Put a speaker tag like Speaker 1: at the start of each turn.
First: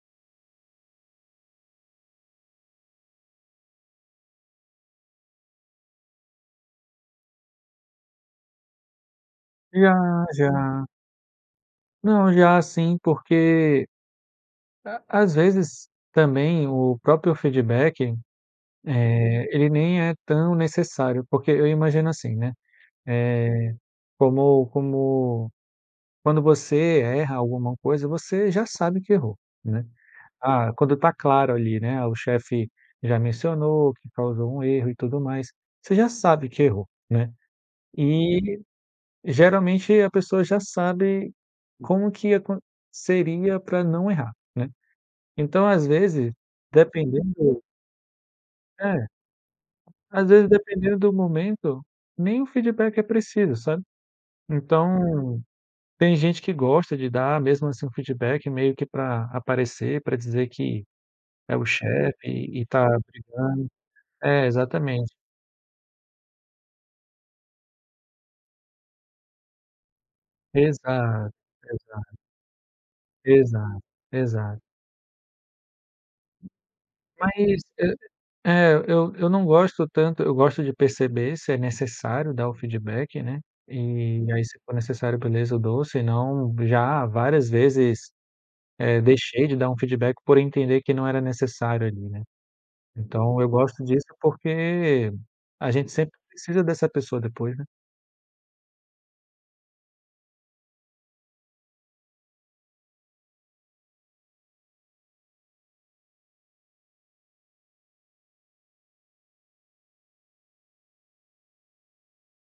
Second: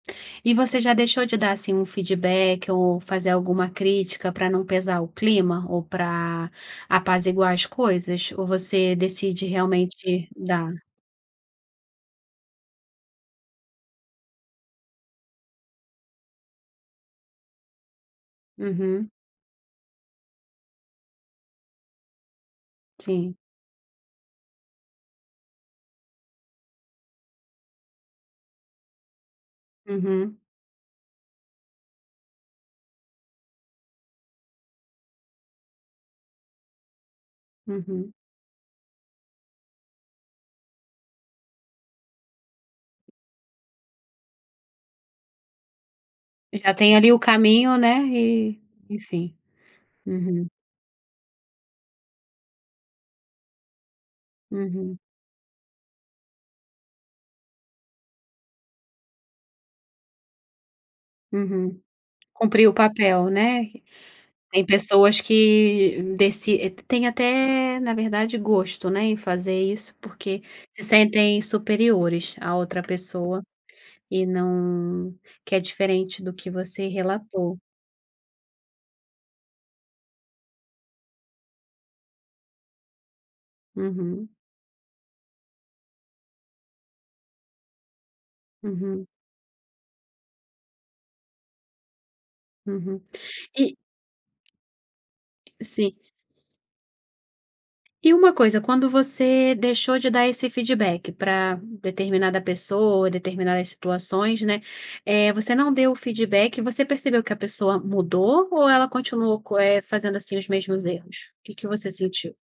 Speaker 1: E você já deixou de dar, assim, um feedback ou fazer alguma crítica para não pesar o clima ou para apaziguar as coisas? Ou você decide
Speaker 2: Já,
Speaker 1: realmente dar?
Speaker 2: já. Não, já sim, porque à às vezes, também o próprio feedback,
Speaker 1: Uhum.
Speaker 2: eh, ele nem é tão necessário. Porque eu imagino assim, né,
Speaker 1: Sim.
Speaker 2: eh, como como quando você erra alguma coisa, você já sabe que errou, né.
Speaker 1: Uhum.
Speaker 2: Ah quando está claro ali, né, o chefe, já mencionou que causou um erro e tudo mais, você já sabe que errou, né.
Speaker 1: Uhum.
Speaker 2: E, geralmente, a pessoa já sabe, como que acon seria para não errar, né. Então às vezes,
Speaker 1: Já tem ali o
Speaker 2: dependendo
Speaker 1: caminho, né. E,
Speaker 2: É.
Speaker 1: enfim.
Speaker 2: Às
Speaker 1: Uhum.
Speaker 2: vezes, dependendo do momento, nem o feedback é preciso, sabe.
Speaker 1: Uhum.
Speaker 2: Então, tem gente que gosta de dar, mesmo assim, um feedback, meio que para aparecer, para dizer que é o
Speaker 1: Uhum.
Speaker 2: chefe e e
Speaker 1: Cumpriu o
Speaker 2: está
Speaker 1: papel,
Speaker 2: brigando.
Speaker 1: né.
Speaker 2: É
Speaker 1: Tem
Speaker 2: exatamente.
Speaker 1: pessoas que, deci t têm até, na verdade, gosto, né, em fazer isso porque se
Speaker 2: Exato,
Speaker 1: sentem
Speaker 2: exato.
Speaker 1: superiores à outra pessoa,
Speaker 2: Exato,
Speaker 1: e
Speaker 2: exato.
Speaker 1: não que é diferente do que você
Speaker 2: Mas
Speaker 1: relatou.
Speaker 2: e é, eu eu não gosto tanto. Eu gosto de perceber se é necessário dar o feedback, né, e
Speaker 1: Uhum.
Speaker 2: aí, se for necessário, beleza, eu dou, senão já várias vezes, eh,
Speaker 1: Uhum.
Speaker 2: deixei de dar um feedback por entender que não era necessário ali, né.
Speaker 1: Uhum.
Speaker 2: Então eu
Speaker 1: E
Speaker 2: gosto disso porque a gente
Speaker 1: Sim.
Speaker 2: sempre precisa dessa pessoa depois, né.
Speaker 1: E uma coisa, quando você deixou de dar esse feedback para determinada pessoa, determinadas situações, né, eh, você não deu o feedback e você percebeu que a pessoa mudou, ou ela continuou co eh, fazendo, assim, os mesmos erros? O que que você sentiu?